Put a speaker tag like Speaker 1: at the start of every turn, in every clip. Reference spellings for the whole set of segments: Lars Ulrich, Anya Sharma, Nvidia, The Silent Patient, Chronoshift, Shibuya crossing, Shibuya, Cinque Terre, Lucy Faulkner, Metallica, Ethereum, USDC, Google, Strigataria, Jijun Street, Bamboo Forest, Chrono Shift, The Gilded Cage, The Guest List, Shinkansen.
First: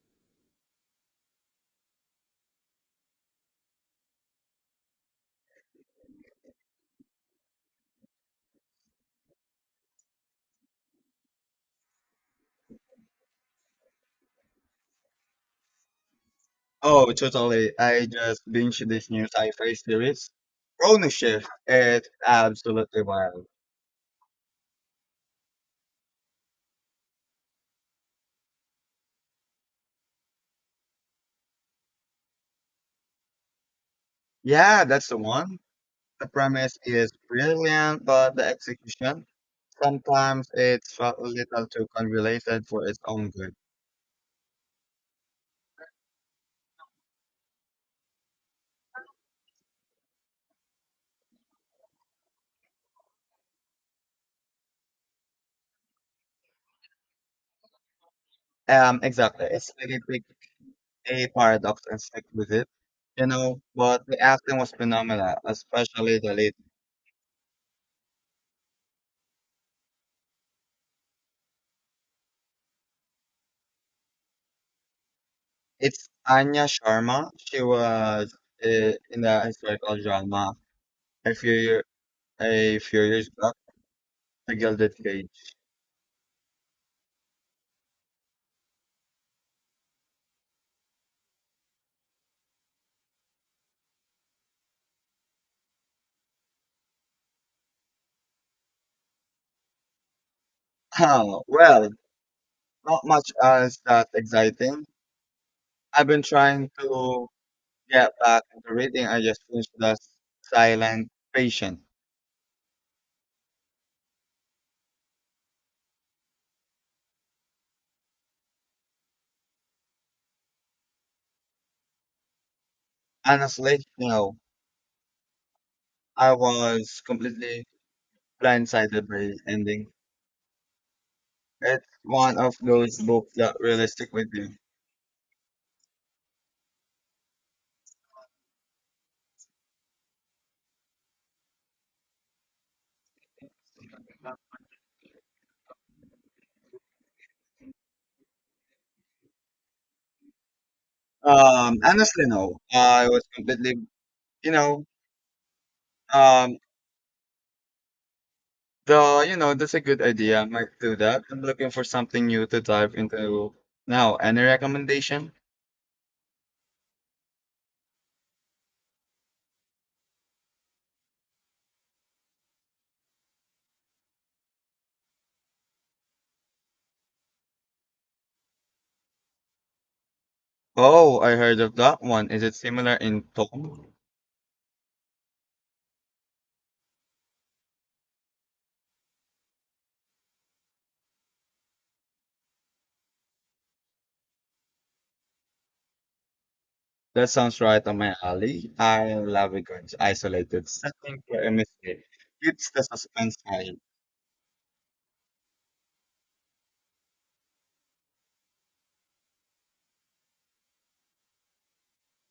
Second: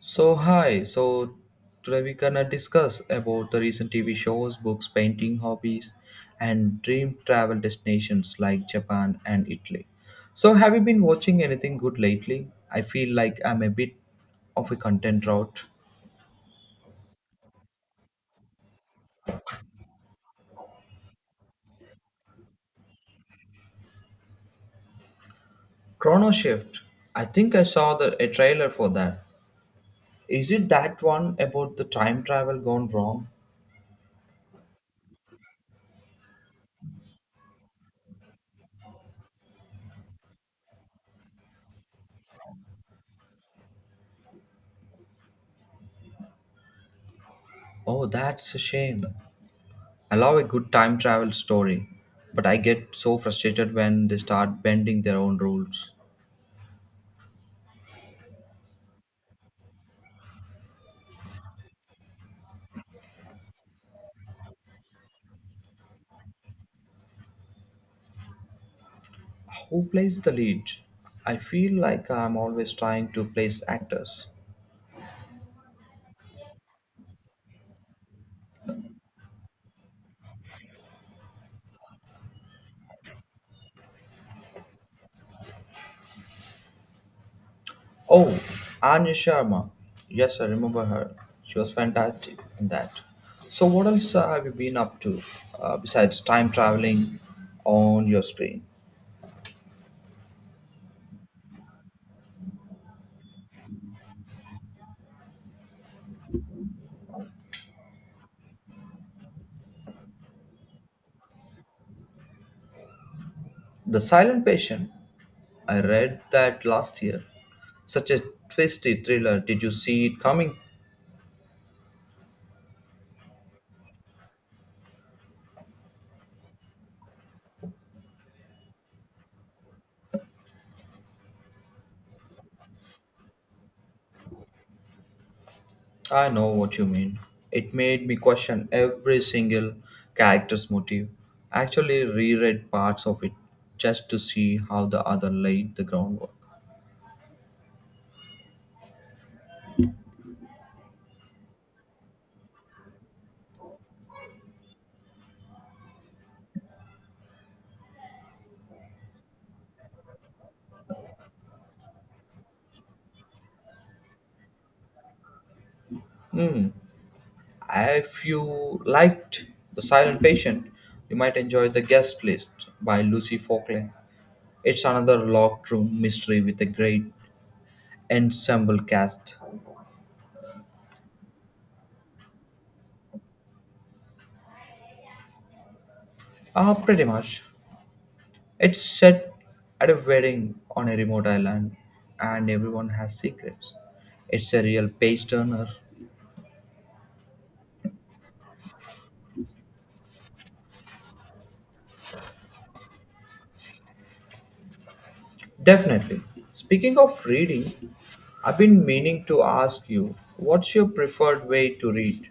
Speaker 1: So hi, so today we gonna discuss about the recent TV shows, books, painting, hobbies, and dream travel destinations like Japan and Italy. So have you been watching anything good lately? I feel like I'm a bit of a content drought.
Speaker 2: Oh, totally. I just binged this new sci-fi series, Chronoshift. It's absolutely wild.
Speaker 1: Chrono Shift. I think I saw the a trailer for that. Is it that one about the time travel gone wrong?
Speaker 2: Yeah, that's the one. The premise is brilliant, but the execution, sometimes it's felt a little too convoluted for its own good.
Speaker 1: Oh, that's a shame. I love a good time travel story, but I get so frustrated when they start bending their own rules.
Speaker 2: Exactly. It's like a big a paradox and stick with it, you know. But the acting was phenomenal, especially the lead.
Speaker 1: Who plays the lead? I feel like I'm always trying to place actors.
Speaker 2: It's Anya Sharma. She was in the historical drama a few years a few years back, The Gilded Cage.
Speaker 1: Oh, Anya Sharma. Yes, I remember her. She was fantastic in that. So, what else have you been up to besides time traveling on your screen?
Speaker 2: Oh, well, not much as that exciting. I've been trying to get back into reading. I just finished The Silent Patient.
Speaker 1: The Silent Patient. I read that last year. Such a twisty thriller. Did you see it coming?
Speaker 2: Honestly, you know, I was completely blindsided by the ending. It's one of those books that really stick with you.
Speaker 1: I know what you mean. It made me question every single character's motive. Actually, reread parts of it just to see how the other laid the groundwork.
Speaker 2: Honestly, no. I was completely, you know, um, The, you know, that's a good idea. I might do that. I'm looking for something new to dive into now. Any recommendation?
Speaker 1: Hmm. If you liked The Silent Patient, you might enjoy The Guest List by Lucy Faulkner. It's another locked room mystery with a great ensemble cast.
Speaker 2: Oh, I heard of that one. Is it similar in tone?
Speaker 1: Ah, pretty much. It's set at a wedding on a remote island, and everyone has secrets. It's a real page turner.
Speaker 2: That sounds right on my alley. I love a good isolated setting for a mystery. It's the suspense high.
Speaker 1: Definitely. Speaking of reading, I've been meaning to ask you, what's your preferred way to read?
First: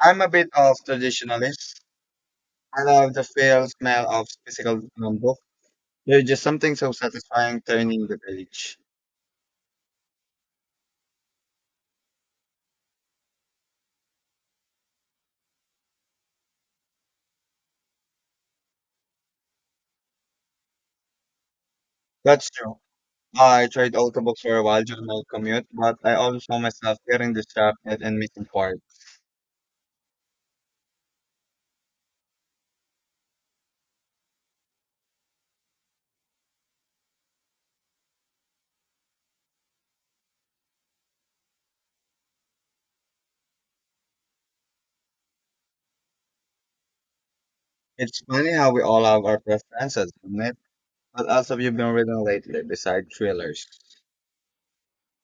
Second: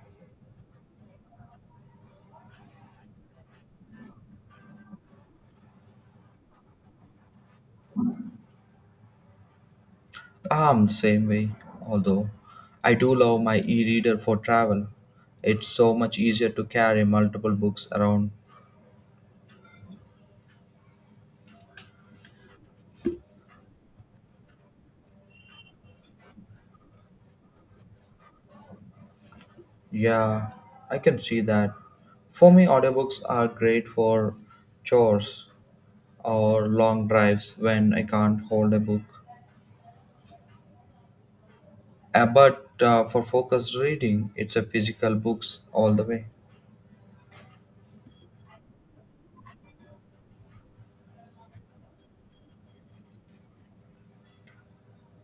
Speaker 2: I'm a bit of traditionalist. I love the feel, smell of physical book. There's just something so satisfying turning the page.
Speaker 1: Same way, although I do love my e reader for travel. It's so much easier to carry multiple books around.
Speaker 2: That's true. I tried audiobooks for a while during my commute, but I always found myself getting distracted and missing parts.
Speaker 1: Yeah, I can see that. For me, audiobooks are great for chores or long drives when I can't hold a book. But for focused reading, it's a physical books all the way.
Speaker 2: It's funny how we all have our preferences, isn't it? What else have you been reading lately besides thrillers?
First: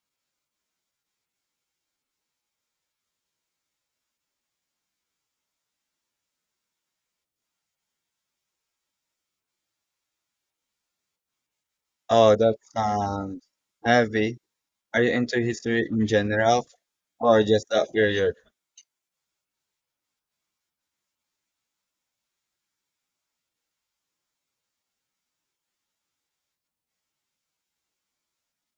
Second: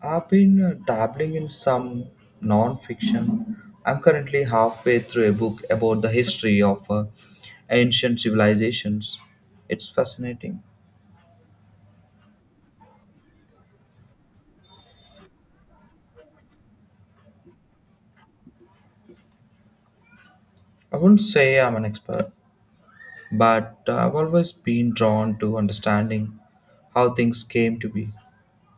Speaker 1: I've been dabbling in some non-fiction. I'm currently halfway through a book about the history of ancient civilizations. It's fascinating.
Speaker 2: Oh, that sounds heavy. Are you into history in general or just that period?
Speaker 1: I wouldn't say I'm an expert, but I've always been drawn to understanding how things came to be.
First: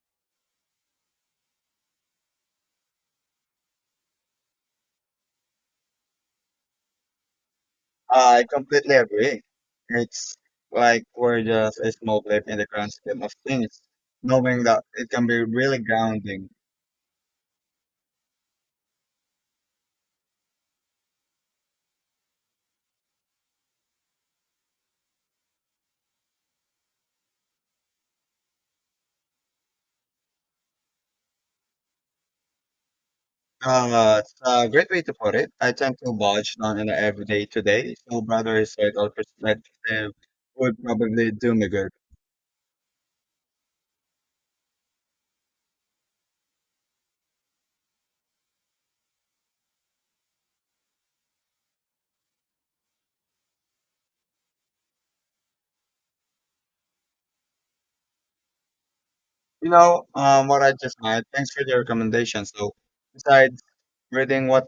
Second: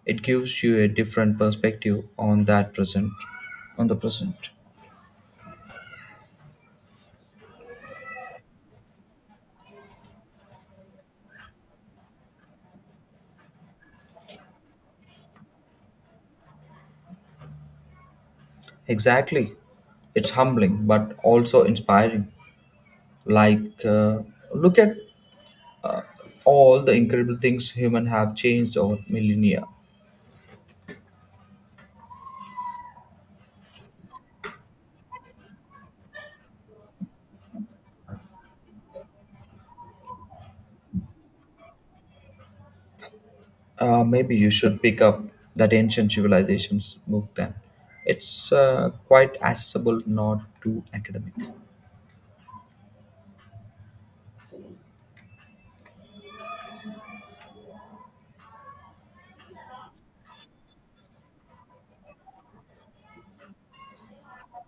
Speaker 1: It gives you a different perspective on on the present.
Speaker 2: I completely agree. It's like we're just a small blip in the grand scheme of things, knowing that it can be really grounding.
Speaker 1: Exactly. It's humbling, but also inspiring. Like, look at all the incredible things humans have changed over millennia.
Speaker 2: It's a great way to put it. I tend to watch on an everyday today, so brother said our perspective would probably do me good.
Speaker 1: Maybe you should pick up that ancient civilizations book then. It's quite accessible, not too academic.
Speaker 2: You know, what I just had. Thanks for the recommendation. So, besides reading, what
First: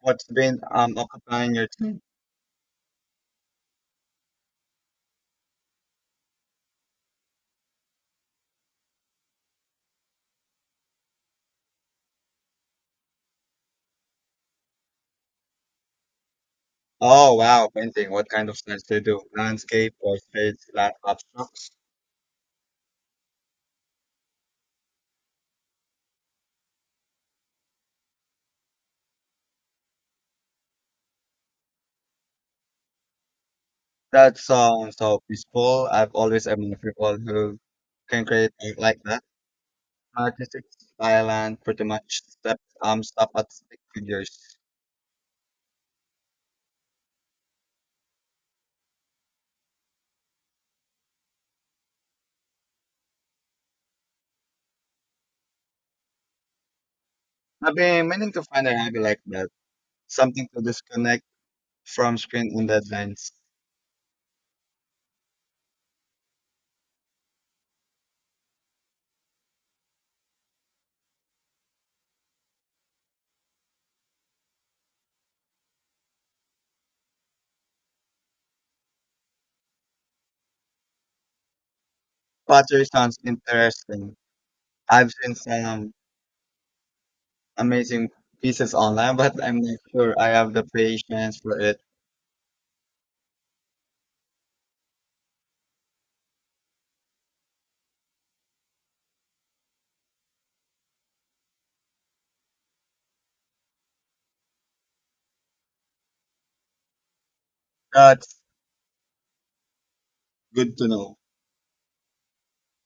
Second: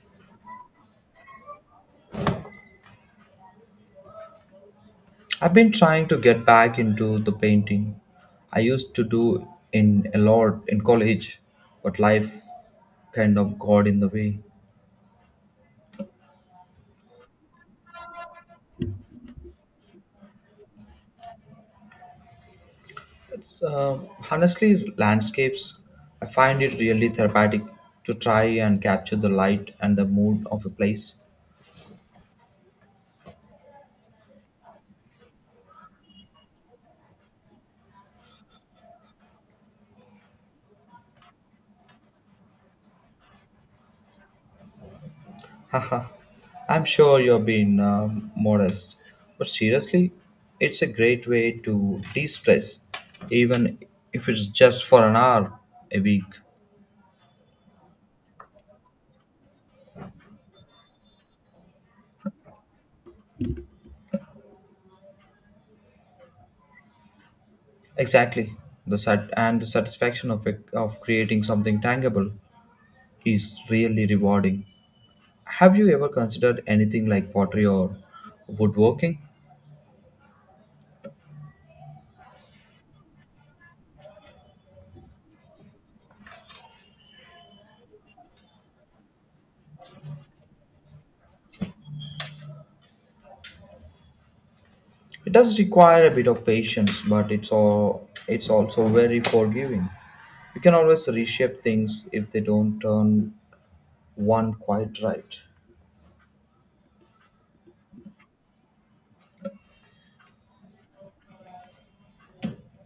Speaker 2: what's been occupying your time?
Speaker 1: I've been trying to get back into the painting. I used to do in a lot in college, but life kind of got in the way.
Speaker 2: Oh wow, painting. What kind of sense do you do? Landscape, portraits, flat abstracts.
Speaker 1: It's, honestly, landscapes, I find it really therapeutic to try and capture the light and the mood of a place.
Speaker 2: That sounds so peaceful. I've always admired people who can create art like that. Artists Thailand pretty much step stop at stick figures.
Speaker 1: Haha, I'm sure you've been modest, but seriously, it's a great way to de stress, even if it's just for an hour a week.
Speaker 2: I've been meaning to find a hobby like that, something to disconnect from screen and deadlines.
Speaker 1: Exactly. And the satisfaction of it, of creating something tangible is really rewarding. Have you ever considered anything like pottery or woodworking?
Speaker 2: Pottery sounds interesting. I've seen some amazing pieces online, but I'm not sure I have the patience for it.
Speaker 1: It does require a bit of patience, but it's also very forgiving. You can always reshape things if they don't turn one quite right.
Speaker 2: That's good to know.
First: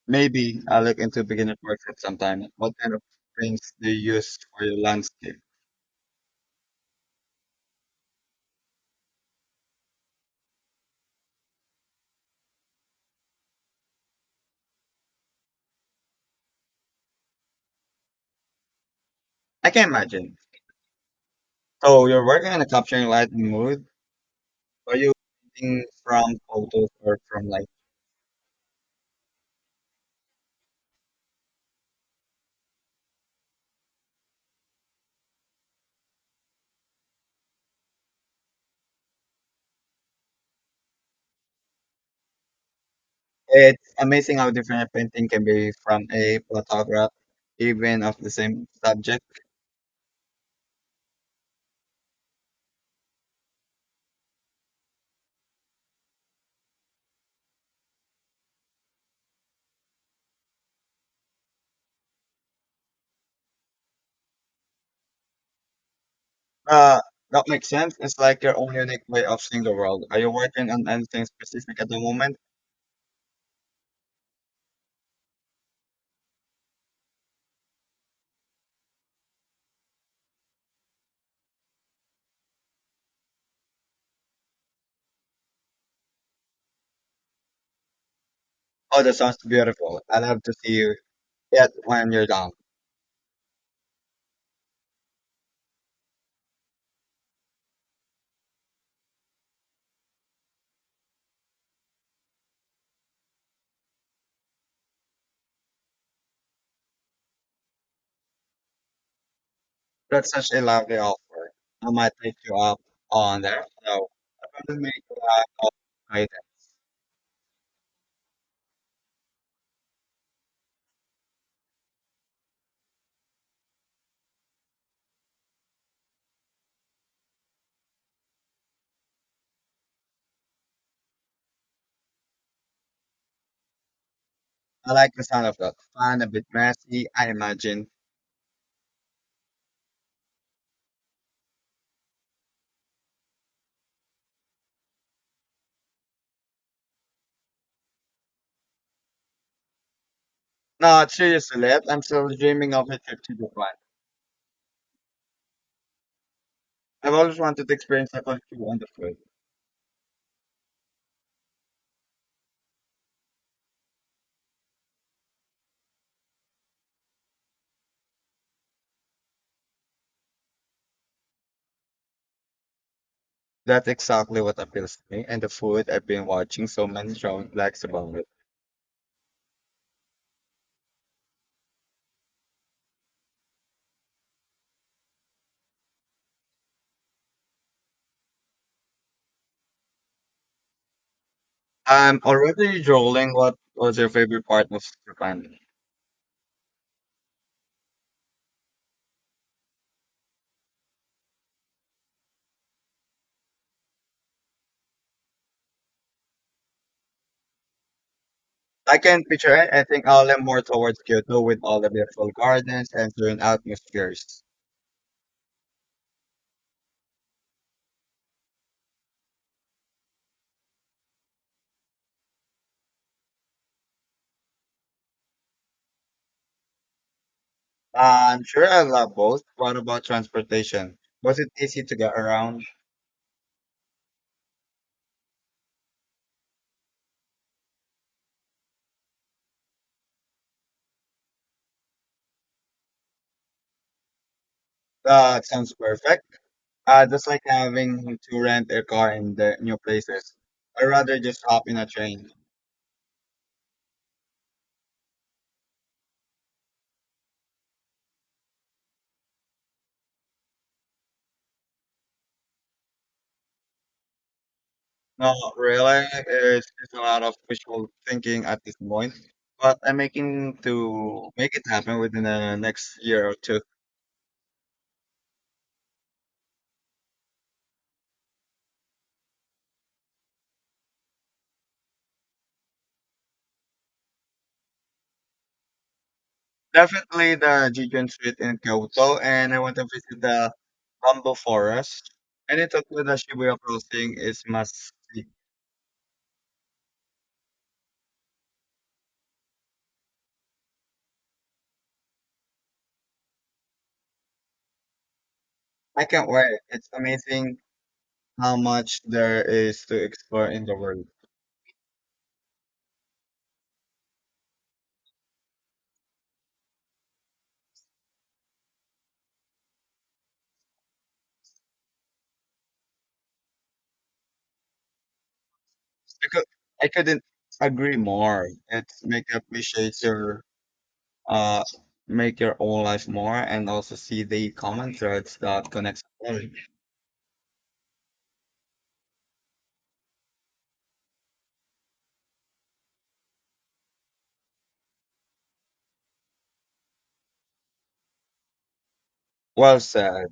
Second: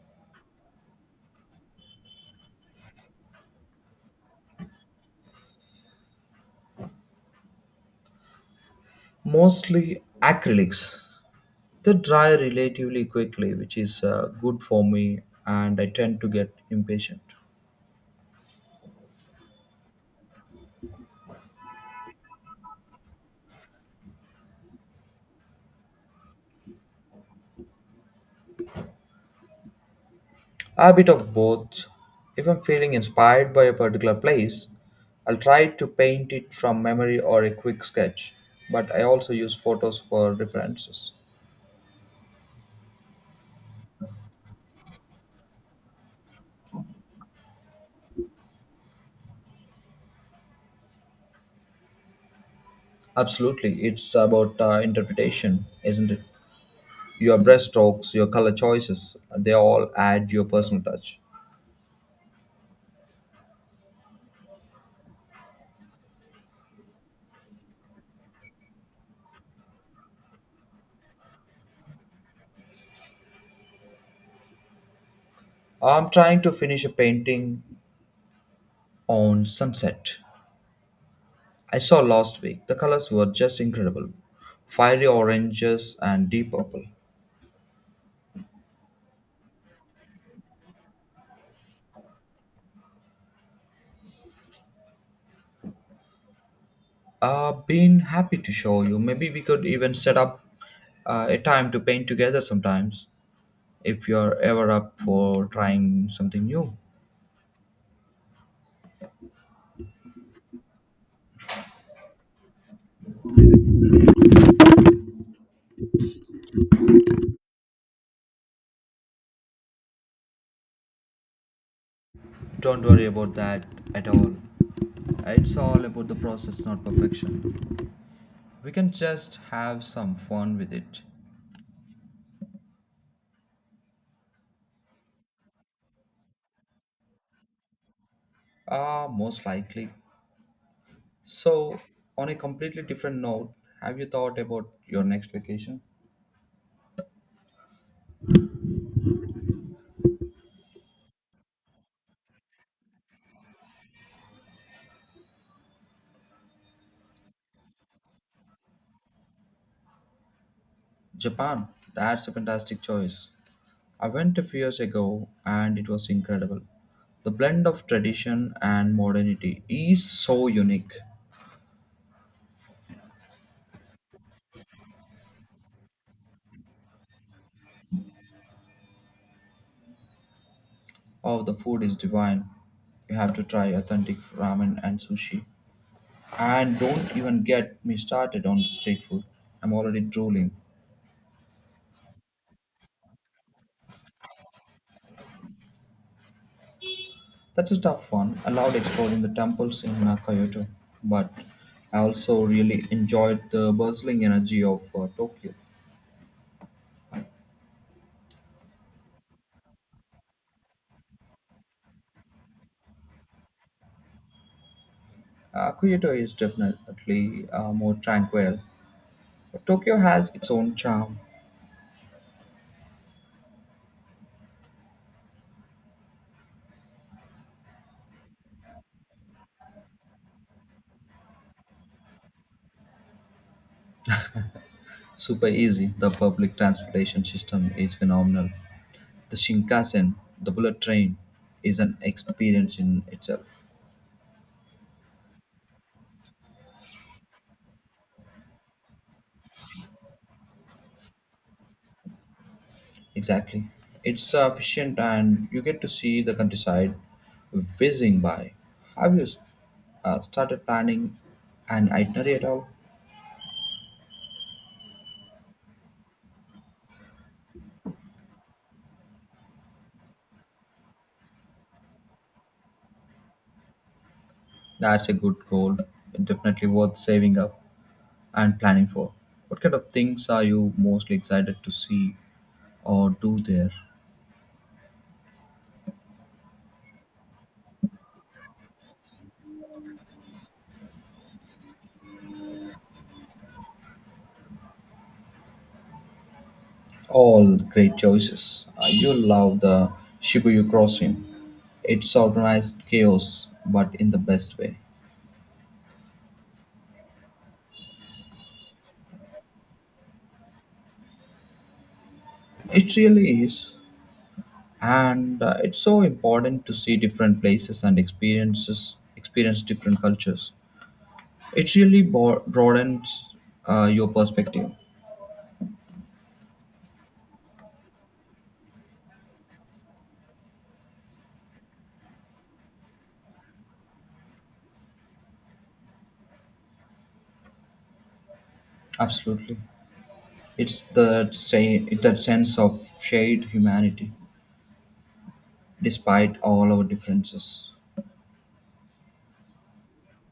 Speaker 2: Maybe I'll look into beginner portrait sometime. What kind of paints do you use for your landscape?
Speaker 1: Mostly acrylics. They dry relatively quickly, which is good for me, and I tend to get impatient.
Speaker 2: I can imagine. So you're working on a capturing light and mood. Are you painting from photos or from like?
Speaker 1: A bit of both. If I'm feeling inspired by a particular place, I'll try to paint it from memory or a quick sketch, but I also use photos for references.
Speaker 2: It's amazing how different a painting can be from a photograph, even of the same subject.
Speaker 1: Absolutely, it's about interpretation, isn't it? Your brushstrokes, your color choices, they all add your personal touch.
Speaker 2: Uh, that makes sense. It's like your own unique way of seeing the world. Are you working on anything specific at the moment?
Speaker 1: I'm trying to finish a painting on sunset. I saw last week. The colors were just incredible, fiery oranges and deep purple.
Speaker 2: Oh, that sounds beautiful. I'd love to see you yet when you're done.
Speaker 1: Been happy to show you. Maybe we could even set up a time to paint together sometimes if you're ever up for trying something new.
Speaker 2: That's such a lovely offer. I might take you up on that. So, I probably make a lot of items.
Speaker 1: Don't worry about that at all. It's all about the process, not perfection. We can just have some fun with it.
Speaker 2: I like the sound of that. Fun, a bit messy, I imagine.
Speaker 1: Ah, most likely. So, on a completely different note, have you thought about your next vacation?
Speaker 2: No, seriously, Left. I'm still dreaming of a trip to Japan. I've always wanted to experience the culture and the food.
Speaker 1: Japan, that's a fantastic choice. I went a few years ago and it was incredible. The blend of tradition and modernity is so unique.
Speaker 2: That's exactly what appeals to me, and the food I've been watching so many show likes about it.
Speaker 1: Oh, the food is divine. You have to try authentic ramen and sushi. And don't even get me started on street food. I'm already drooling.
Speaker 2: I'm already drooling. What was your favorite part of Japan?
Speaker 1: That's a tough one. I loved exploring the temples in Kyoto, but I also really enjoyed the bustling energy of Tokyo.
Speaker 2: I can picture it. I think I'll lean more towards Kyoto with all the beautiful gardens and serene atmospheres.
Speaker 1: Kyoto is definitely more tranquil, but Tokyo has its own charm.
Speaker 2: I'm sure I love both. What about transportation? Was it easy to get around?
Speaker 1: Super easy, the public transportation system is phenomenal. The Shinkansen, the bullet train, is an experience in itself.
Speaker 2: That sounds perfect. Just like having to rent a car in the new places. I'd rather just hop in a train.
Speaker 1: Exactly. It's efficient and you get to see the countryside whizzing by. Have you started planning an itinerary at all?
Speaker 2: No, really, it's just a lot of wishful thinking at this point. But I'm making to make it happen within the next year or two.
Speaker 1: That's a good goal. Definitely worth saving up and planning for. What kind of things are you mostly excited to see or do there?
Speaker 2: Definitely the Jijun Street in Kyoto, and I want to visit the Bamboo Forest. And it's up to the Shibuya crossing is must see.
Speaker 1: All great choices. You love the Shibuya crossing. It's organized chaos, but in the best way.
Speaker 2: I can't wait. It's amazing how much there is to explore in the world.
Speaker 1: It really is, and it's so important to see different places and experience different cultures. It really broadens your perspective.
Speaker 2: I could I couldn't agree more. It's make you appreciate your uh make your own life more and also see the common threads that connects the story.
Speaker 1: Absolutely, it's the say it's that sense of shared humanity despite all our differences.
Speaker 2: Well said.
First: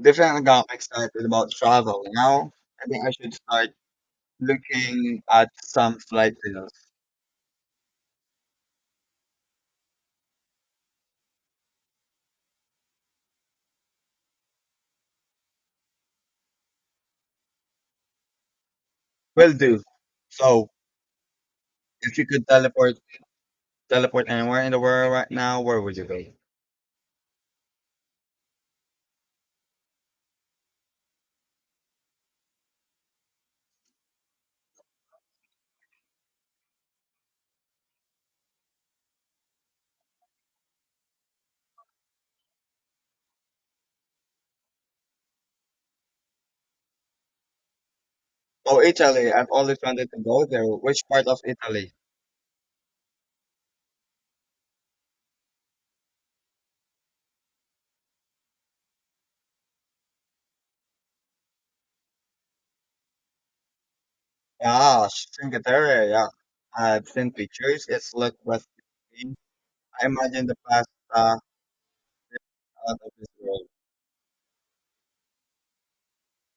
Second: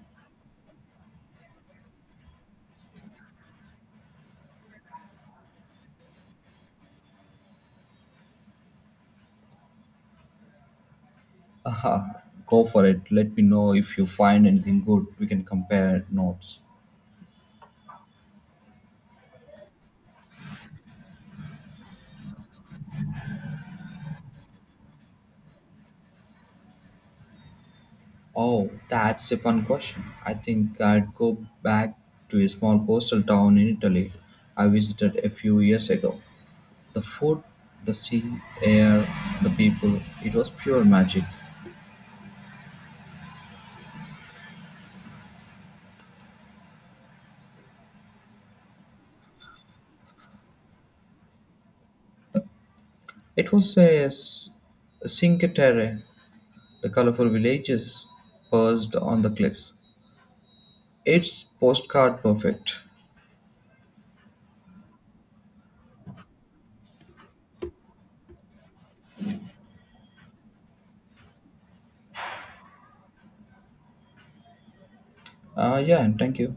Speaker 2: Definitely got me excited about travel now. I think I should start looking at some flight deals.
Speaker 1: Aha, go for it. Let me know if you find anything good. We can compare notes.
Speaker 2: Will do. So if you could teleport anywhere in the world right now, where would you go?
Speaker 1: Oh, that's a fun question. I think I'd go back to a small coastal town in Italy I visited a few years ago. The food, the sea, air, the people, it was pure magic.
Speaker 2: Oh Italy. I've always wanted to go there. Which part of Italy?
Speaker 1: It was a Cinque Terre, the colorful villages perched on the cliffs. It's postcard perfect.
Speaker 2: Yeah, Strigataria, yeah. I've seen pictures. It's look breathtaking. I imagine the pasta out of this world.
Speaker 1: Yeah, and thank you.